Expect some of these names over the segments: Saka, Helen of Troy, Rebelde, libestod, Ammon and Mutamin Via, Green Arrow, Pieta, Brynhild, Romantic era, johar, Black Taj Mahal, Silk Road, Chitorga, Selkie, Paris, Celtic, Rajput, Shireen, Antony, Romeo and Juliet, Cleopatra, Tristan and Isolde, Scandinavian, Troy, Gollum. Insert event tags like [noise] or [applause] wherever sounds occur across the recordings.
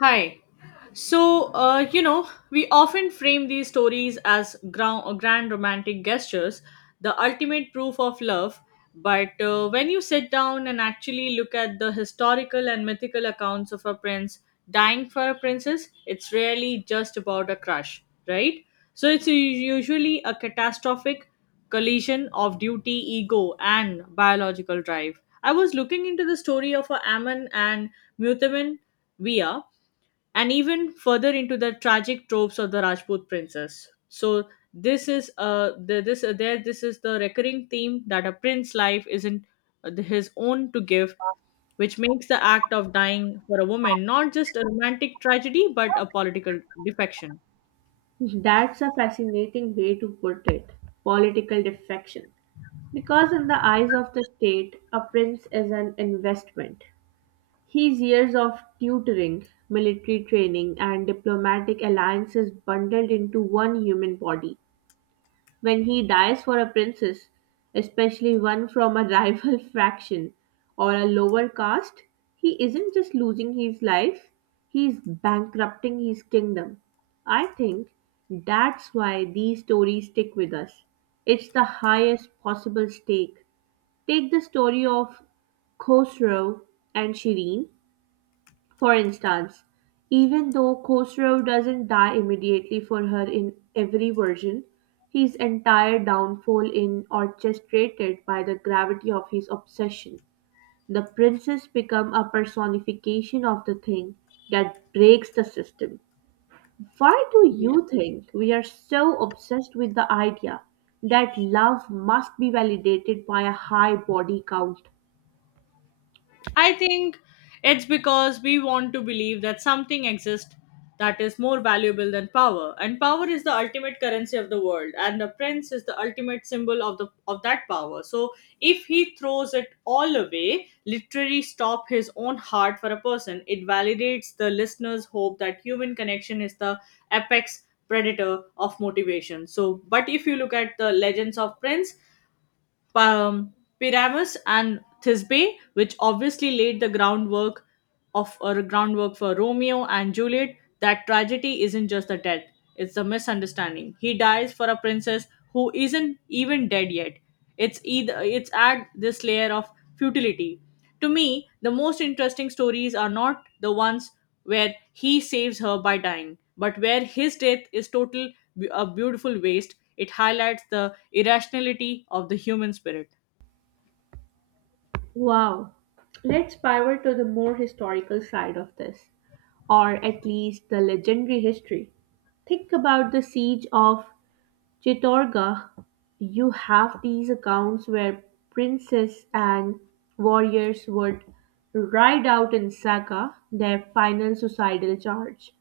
Hi. So, we often frame these stories as grand romantic gestures, the ultimate proof of love. But when you sit down and actually look at the historical and mythical accounts of a prince dying for a princess, it's rarely just about a crush, right? So, it's usually a catastrophic collision of duty, ego, and biological drive. I was looking into the story of a Ammon and Mutamin Via and even further into the tragic tropes of the Rajput princess. So this is the, this there this is the recurring theme that a prince life isn't his own to give, which makes the act of dying for a woman not just a romantic tragedy but a political defection. That's a fascinating way to put it, political defection. Because, in the eyes of the state, a prince is an investment. His years of tutoring, military training, and diplomatic alliances bundled into one human body. When he dies for a princess, especially one from a [laughs] rival faction or a lower caste, he isn't just losing his life, he's bankrupting his kingdom. I think that's why these stories stick with us. It's the highest possible stake. Take the story of Khosrow and Shireen. For instance, even though Khosrow doesn't die immediately for her in every version, his entire downfall is orchestrated by the gravity of his obsession. The princess becomes a personification of the thing that breaks the system. Why do Yes. you think we are so obsessed with the idea that love must be validated by a high body count? I think it's because we want to believe that something exists that is more valuable than power, and power is the ultimate currency of the world, and the prince is the ultimate symbol of the of that power. So if he throws it all away, literally stop his own heart for a person, it validates the listener's hope that human connection is the apex predator of motivation. So, but if you look at the legends of prince um, Pyramus and Thisbe, which obviously laid the groundwork of or groundwork for Romeo and Juliet. That tragedy isn't just the death; it's the misunderstanding. He dies for a princess who isn't even dead yet. It's either it's add this layer of futility. To me, the most interesting stories are not the ones where he saves her by dying, but where his death is total a beautiful waste. It highlights the irrationality of the human spirit. Wow. Let's pivot to the more historical side of this, or at least the legendary history. Think about the siege of Chitorga. You have these accounts where princes and warriors would ride out in Saka their final suicidal charge,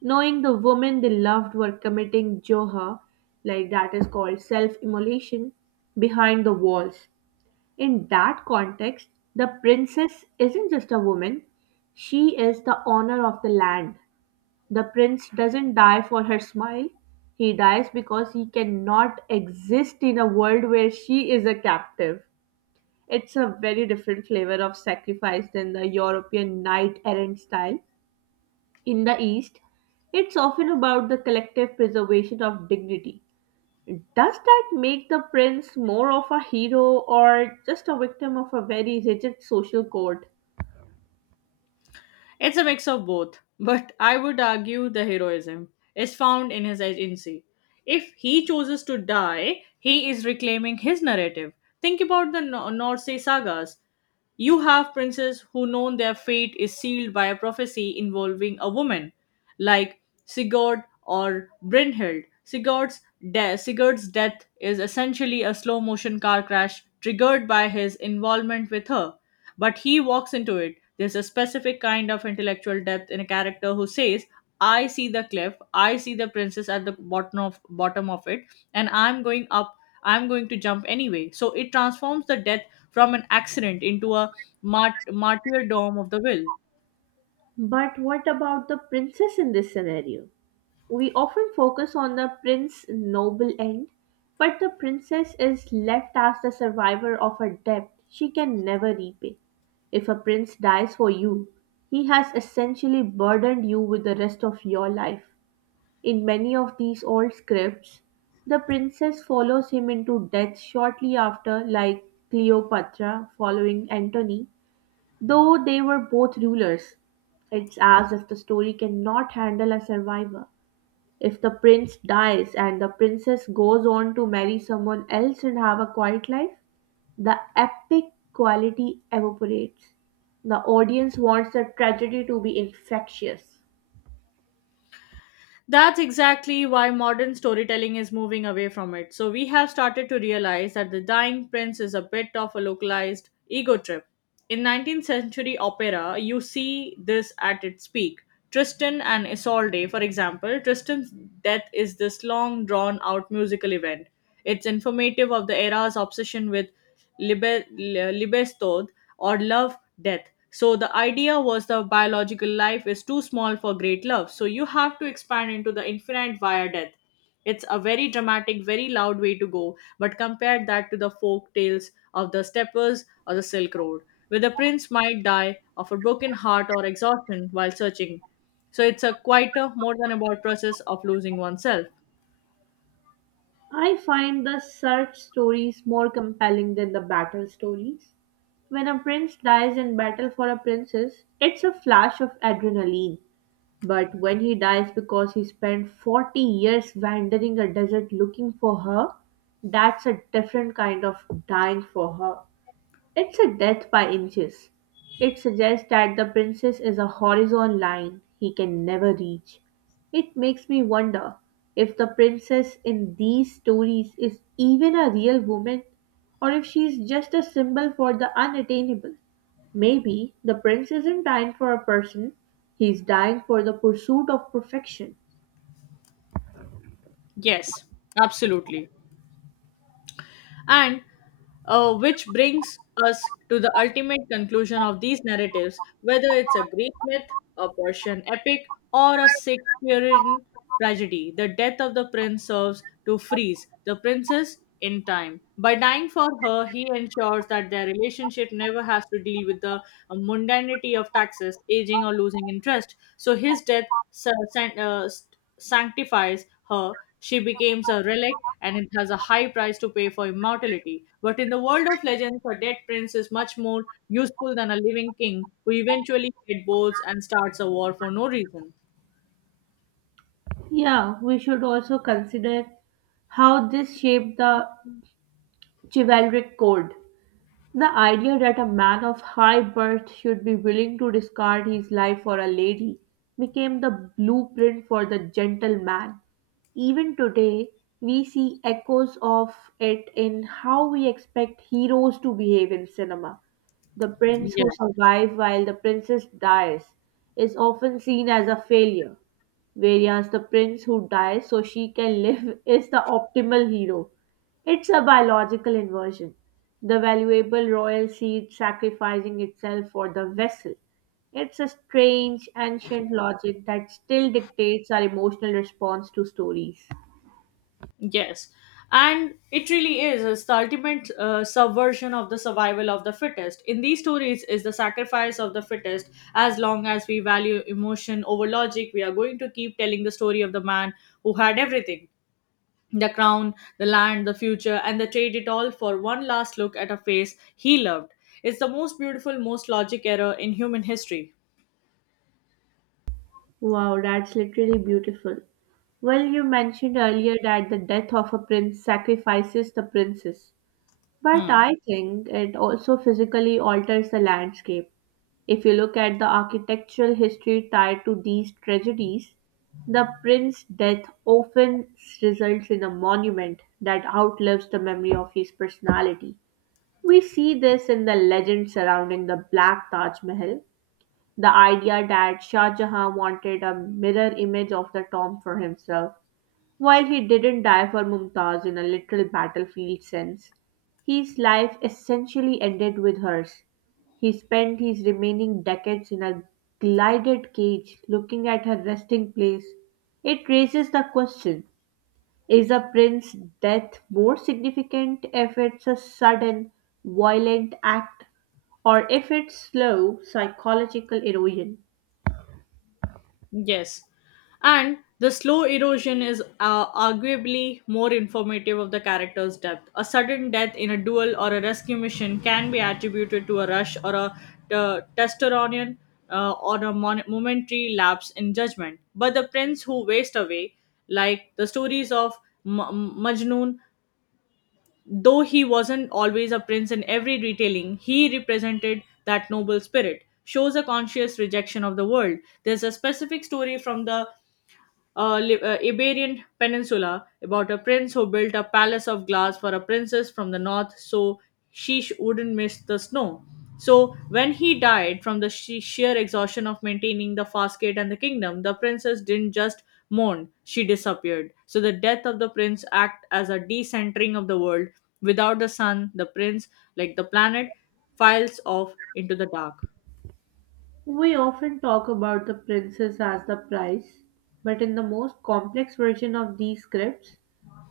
knowing the women they loved were committing johar, like that is called self immolation, behind the walls. In that context, the princess isn't just a woman, she is the honor of the land. The prince doesn't die for her smile, he dies because he cannot exist in a world where she is a captive. It's a very different flavor of sacrifice than the European knight errant style. In the East, it's often about the collective preservation of dignity. Does that make the prince more of a hero or just a victim of a very rigid social code? It's a mix of both, but I would argue the heroism is found in his agency. If he chooses to die, he is reclaiming his narrative. Think about the North Sea sagas. You have princes who know their fate is sealed by a prophecy involving a woman, like Sigurd or Brynhild. Sigurd's death is essentially a slow motion car crash triggered by his involvement with her. But he walks into it. There's a specific kind of intellectual depth in a character who says, I see the cliff, I see the princess at the bottom of it, and I'm going to jump anyway. So it transforms the death from an accident into a martyrdom of the will. But what about the princess in this scenario? We often focus on the prince's noble end, but the princess is left as the survivor of a debt she can never repay. If a prince dies for you, he has essentially burdened you with the rest of your life. In many of these old scripts, the princess follows him into death shortly after, like Cleopatra following Antony, though they were both rulers. It's as if the story cannot handle a survivor. If the prince dies and the princess goes on to marry someone else and have a quiet life, the epic quality evaporates. The audience wants the tragedy to be infectious. That's exactly why modern storytelling is moving away from it. So we have started to realize that the dying prince is a bit of a localized ego trip. In 19th century opera, you see this at its peak. Tristan and Isolde, for example, Tristan's death is this long drawn out musical event. It's informative of the era's obsession with libestod, or love death. So the idea was the biological life is too small for great love. So you have to expand into the infinite via death. It's a very dramatic, very loud way to go, but compare that to the folk tales of the steppers or the Silk Road, where the prince might die of a broken heart or exhaustion while searching. So it's a quieter, more than about process of losing oneself. I find the search stories more compelling than the battle stories. When a prince dies in battle for a princess, it's a flash of adrenaline. But when he dies because he spent 40 years wandering a desert looking for her, that's a different kind of dying for her. It's a death by inches. It suggests that the princess is a horizon line he can never reach. It makes me wonder if the princess in these stories is even a real woman or if she's just a symbol for the unattainable. Maybe the prince isn't dying for a person, he's dying for the pursuit of perfection. Yes, absolutely. And which brings us to the ultimate conclusion of these narratives, whether it's a Greek myth, a Persian epic, or a Shakespearean tragedy. The death of the prince serves to freeze the princess in time. By dying for her, he ensures that their relationship never has to deal with the mundanity of taxes, aging, or losing interest. So his death sanctifies her. She becomes a relic and it has a high price to pay for immortality. But in the world of legends, a dead prince is much more useful than a living king who eventually gets bored and starts a war for no reason. Yeah, we should also consider how this shaped the chivalric code. The idea that a man of high birth should be willing to discard his life for a lady became the blueprint for the gentleman. Even today, we see echoes of it in how we expect heroes to behave in cinema. The prince Yeah, who survives while the princess dies is often seen as a failure, whereas the prince who dies so she can live [laughs] is the optimal hero. It's a biological inversion. The valuable royal seed sacrificing itself for the vessel. It's a strange, ancient logic that still dictates our emotional response to stories. yes. And it really is. It's the ultimate subversion of the survival of the fittest. In these stories, is the sacrifice of the fittest. As long as we value emotion over logic, we are going to keep telling the story of the man who had everything. The crown, the land, the future, and they trade it all for one last look at a face he loved. It's the most beautiful, most logic error in human history. Wow, that's literally beautiful. Well, you mentioned earlier that the death of a prince sacrifices the princess, but Hmm. I think it also physically alters the landscape. If you look at the architectural history tied to these tragedies, the prince's death often results in a monument that outlives the memory of his personality. We see this in the legend surrounding the Black Taj Mahal, the idea that Shah Jahan wanted a mirror image of the tomb for himself. While he didn't die for Mumtaz in a literal battlefield sense, his life essentially ended with hers. He spent his remaining decades in a glided cage looking at her resting place. It raises the question, is a prince's death more significant if it's a sudden, violent act or if it's slow psychological erosion? Yes. And the slow erosion is arguably more informative of the character's depth. A sudden death in a duel or a rescue mission can be attributed to a rush or a t- testosterone or a momentary lapse in judgment. But the prince who waste away, like the stories of Majnun, though he wasn't always a prince in every retelling, he represented that noble spirit. Shows a conscious rejection of the world. There's a specific story from the Iberian Peninsula about a prince who built a palace of glass for a princess from the north so she wouldn't miss the snow. So, when he died from the sheer exhaustion of maintaining the fastgate and the kingdom, the princess didn't just mourn, she disappeared. So, the death of the prince act as a decentering of the world. Without the sun, the prince, like the planet, files off into the dark. We often talk about the princess as the prize, but in the most complex version of these scripts,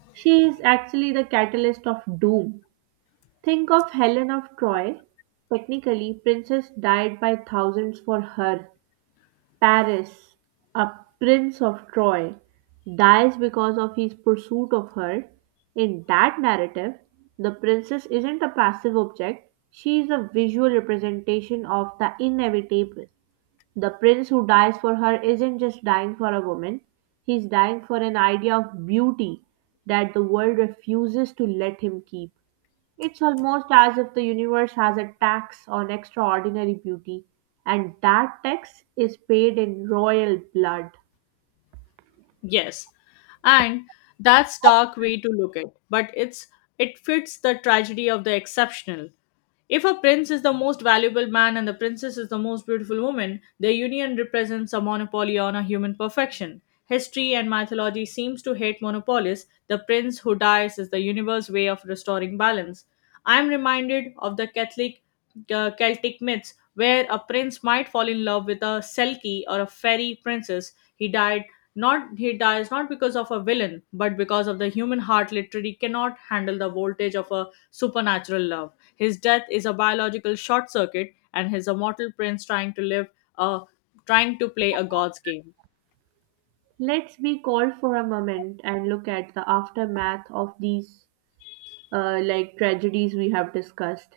she is actually the catalyst of doom. Think of Helen of Troy. Technically, princess died by thousands for her. Paris, a prince of Troy, dies because of his pursuit of her. In that narrative, the princess isn't a passive object, she is a visual representation of the inevitable. The prince who dies for her isn't just dying for a woman, he's dying for an idea of beauty that the world refuses to let him keep. It's almost as if the universe has a tax on extraordinary beauty, and that tax is paid in royal blood. Yes. And that's dark way to look at, but it fits the tragedy of the exceptional. If a prince is the most valuable man and the princess is the most beautiful woman, their union represents a monopoly on a human perfection. History and mythology seems to hate monopolies. The prince who dies is the universe's way of restoring balance. I am reminded of the Catholic Celtic myths, where a prince might fall in love with a Selkie or a fairy princess. He dies not because of a villain, but because of the human heart literally cannot handle the voltage of a supernatural love. His death is a biological short circuit, and he's a mortal prince a trying to play a god's game. Let's be called for a moment and look at the aftermath of these like tragedies we have discussed.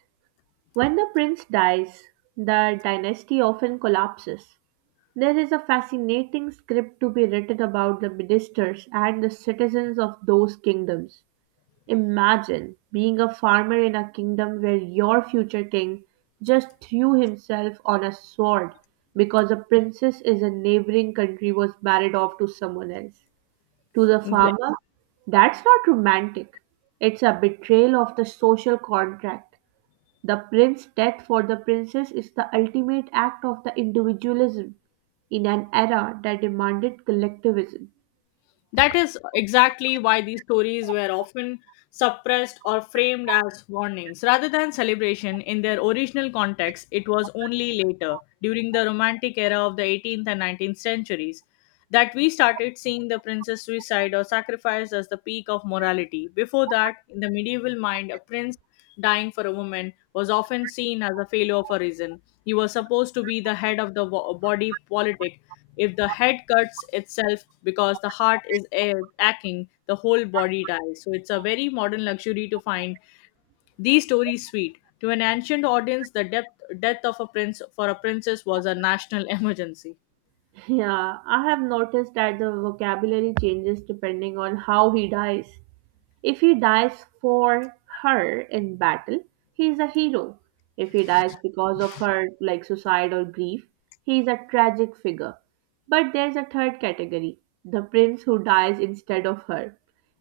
When the prince dies, the dynasty often collapses. There is a fascinating script to be written about the ministers and the citizens of those kingdoms. Imagine being a farmer in a kingdom where your future king just threw himself on a sword because a princess in a neighboring country was married off to someone else. To the Yeah. farmer, that's not romantic. It's a betrayal of the social contract. The prince's death for the princess is the ultimate act of the individualism in an era that demanded collectivism. That is exactly why these stories were often suppressed or framed as warnings. Rather than celebration in their original context, it was only later, during the Romantic era of the 18th and 19th centuries, that we started seeing the prince's suicide or sacrifice as the peak of morality. Before that, in the medieval mind, a prince dying for a woman was often seen as a failure for reason. He was supposed to be the head of the body politic. If the head cuts itself because the heart is aching, the whole body dies. So it's a very modern luxury to find these stories sweet. To an ancient audience, the death of a prince for a princess was a national [laughs] emergency. [laughs] Yeah, I have noticed that the vocabulary changes depending on how he dies. If he dies for her in battle, he is a hero. If he dies because of her, like suicide or grief, he is a tragic figure. But there's a third category, the prince who dies instead of her.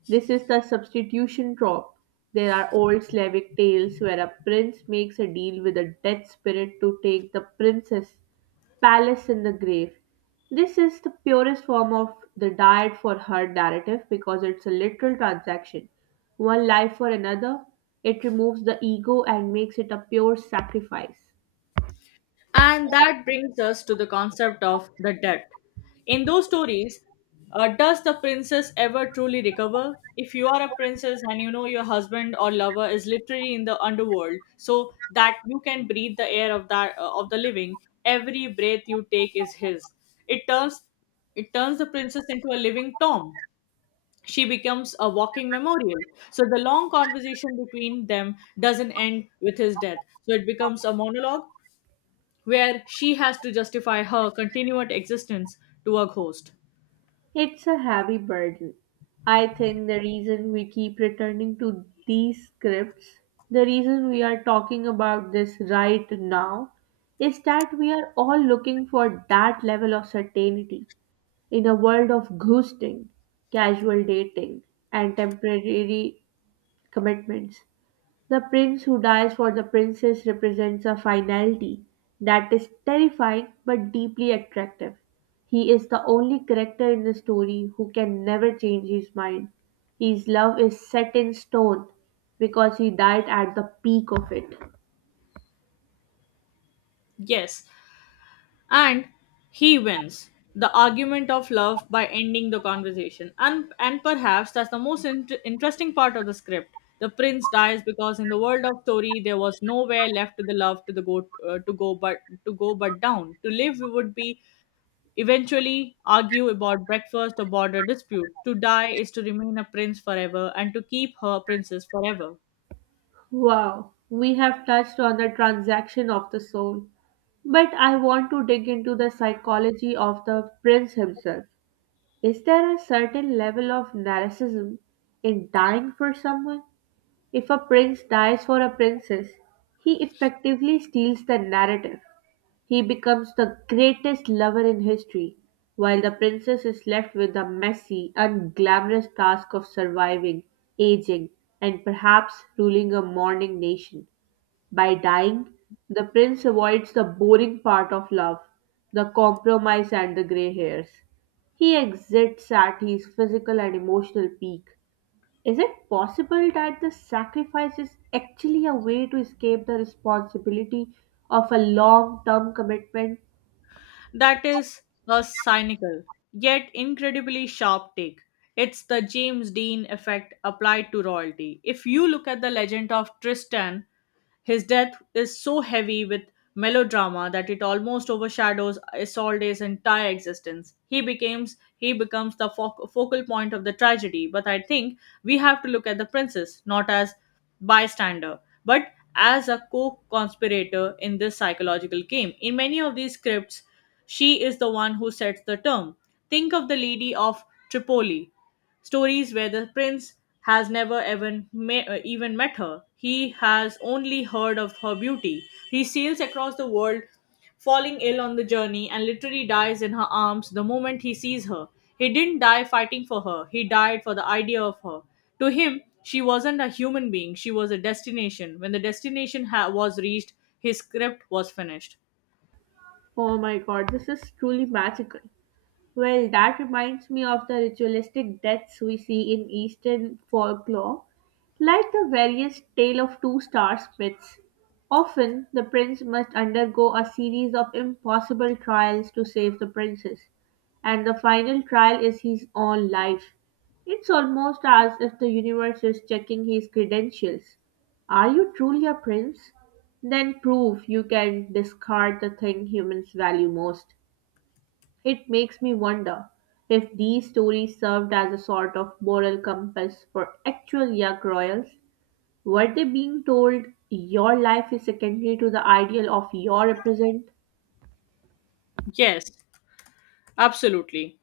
This is the substitution trope. There are old Slavic tales where a prince makes a deal with a dead spirit to take the princess Palace in the Grave. This is the purest form of the died for her narrative because it's a literal transaction. One life for another, it removes the ego and makes it a pure sacrifice. And that brings us to the concept of the debt. In those stories, does the princess ever truly recover? If you are a princess and you know your husband or lover is literally in the underworld, so that you can breathe the air of that of the living, every breath you take is his. It turns it turns the princess into a living tomb. She becomes a walking memorial. So the long conversation between them doesn't end with his death. So it becomes a monologue where she has to justify her continued existence to a ghost. It's a heavy burden. I think the reason we keep returning to these scripts, the reason we are talking about this right now, is that we are all looking for that level of certainty. In a world of ghosting, casual dating, and temporary commitments, the prince who dies for the princess represents a finality that is terrifying but deeply attractive. He is the only character in the story who can never change his mind. His love is set in stone because he died at the peak of it. Yes, and he wins the argument of love by ending the conversation. And perhaps that's the most interesting part of the script. The prince dies because in the world of story there was nowhere left to the love to the go to go but down. To live would be eventually argue about breakfast or border dispute. To die is to remain a prince forever and to keep her princess forever. Wow, we have touched on the transaction of the soul. But I want to dig into the psychology of the prince himself. Is there a certain level of narcissism in dying for someone? If a prince dies for a princess, he effectively steals the narrative. He becomes the greatest lover in history, while the princess is left with the messy, unglamorous task of surviving, aging, and perhaps ruling a mourning nation. By dying, the prince avoids the boring part of love, the compromise and the grey hairs. He exits at his physical and emotional peak. Is it possible that the sacrifice is actually a way to escape the responsibility of a long term commitment? That is a cynical, yet incredibly sharp take. It's the James Dean effect applied to royalty. If you look at the legend of Tristan, his death is so heavy with melodrama that it almost overshadows Isolde's entire existence. He becomes the focal point of the tragedy, but I think we have to look at the princess not as bystander but as a co conspirator in this psychological game. In many of these scripts, she is the one who sets the term. Think of the Lady of Tripoli, stories where the prince has never even met her. He has only heard of her beauty. He sails across the world falling ill on the journey and literally dies in her arms the moment he sees her. He didn't die fighting for her, he died for the idea of her. To him, she wasn't a human being, she was a destination. When the destination was reached, his script was finished. Oh my god, this is truly magical. Well, that reminds me of the ritualistic deaths we see in Eastern folklore, like the various tale of two stars myths. Often, the prince must undergo a series of impossible trials to save the princess, and the final trial is his own life. It's almost as if the universe is checking his credentials. Are you truly a prince? Then prove you can discard the thing humans value most. It makes me wonder if these stories served as a sort of moral compass for actual Yug royals. Were they being told your life is secondary to the ideal of your represent? Yes, absolutely.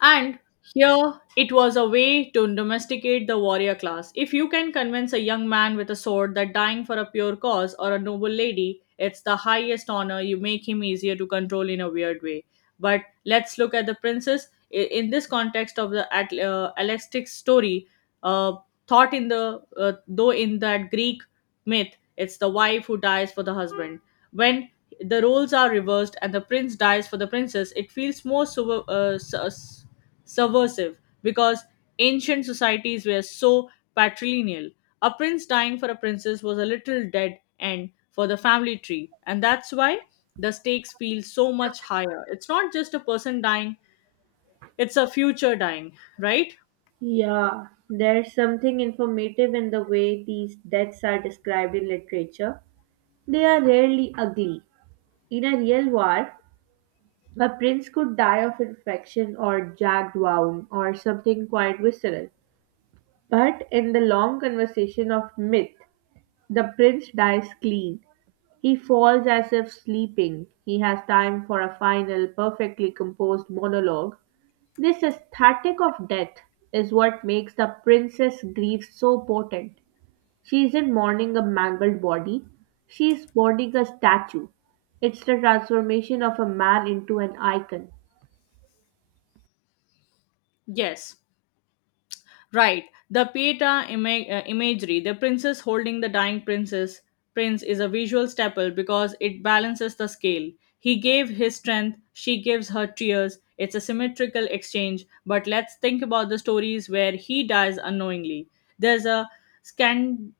And here it was a way to domesticate the warrior class. If you can convince a young man with a sword that dying for a pure cause or a noble lady, it's the highest honor, you make him easier to control in a weird way. But let's look at the princess. In this context of the Alextic's story, uh, though in that Greek myth, it's the wife who dies for the husband. When the roles are reversed and the prince dies for the princess, it feels more subversive because ancient societies were so patrilineal. A prince dying for a princess was a little dead end for the family tree, and that's why the stakes feel so much higher. It's not just a person dying, it's a future dying, right? Yeah, there's something informative in the way these deaths are described in literature. They are rarely ugly. In a real war, a prince could die of infection or jagged wound or something quite visceral. But in the long conversation of myth, the prince dies clean; he falls as if sleeping; he has time for a final, perfectly composed monologue. This aesthetic of death is what makes the Princess Grief so potent. She isn't mourning a mangled body, she is mourning a statue. It's the transformation of a man into an icon. Yes. Right, the Pieta imagery, the princess holding the dying princess prince is a visual staple because it balances the scale. He gave his strength, she gives her tears. It's a symmetrical exchange, but let's think about the stories where he dies unknowingly. There's a Scandinavian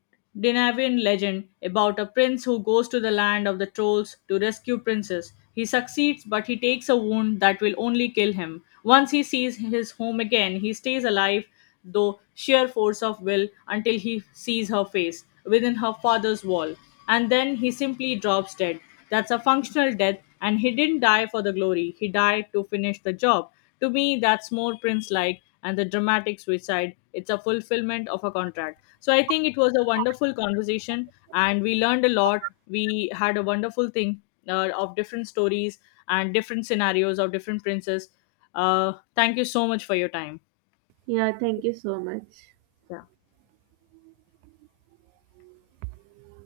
legend about a prince who goes to the land of the trolls to rescue princess. He succeeds, but he takes a wound that will only kill him. Once he sees his home again, he stays alive though sheer force of will until he sees her face within her father's wall, and then he simply drops dead. That's a functional death, and he didn't die for the glory, he died to finish the job. To me, that's more prince like and the dramatic suicide, it's a fulfillment of a contract. So I think it was a wonderful conversation and we learned a lot. We had a wonderful thing of different stories and different scenarios of different princes. Thank you so much for your time. Yeah, thank you so much. Yeah.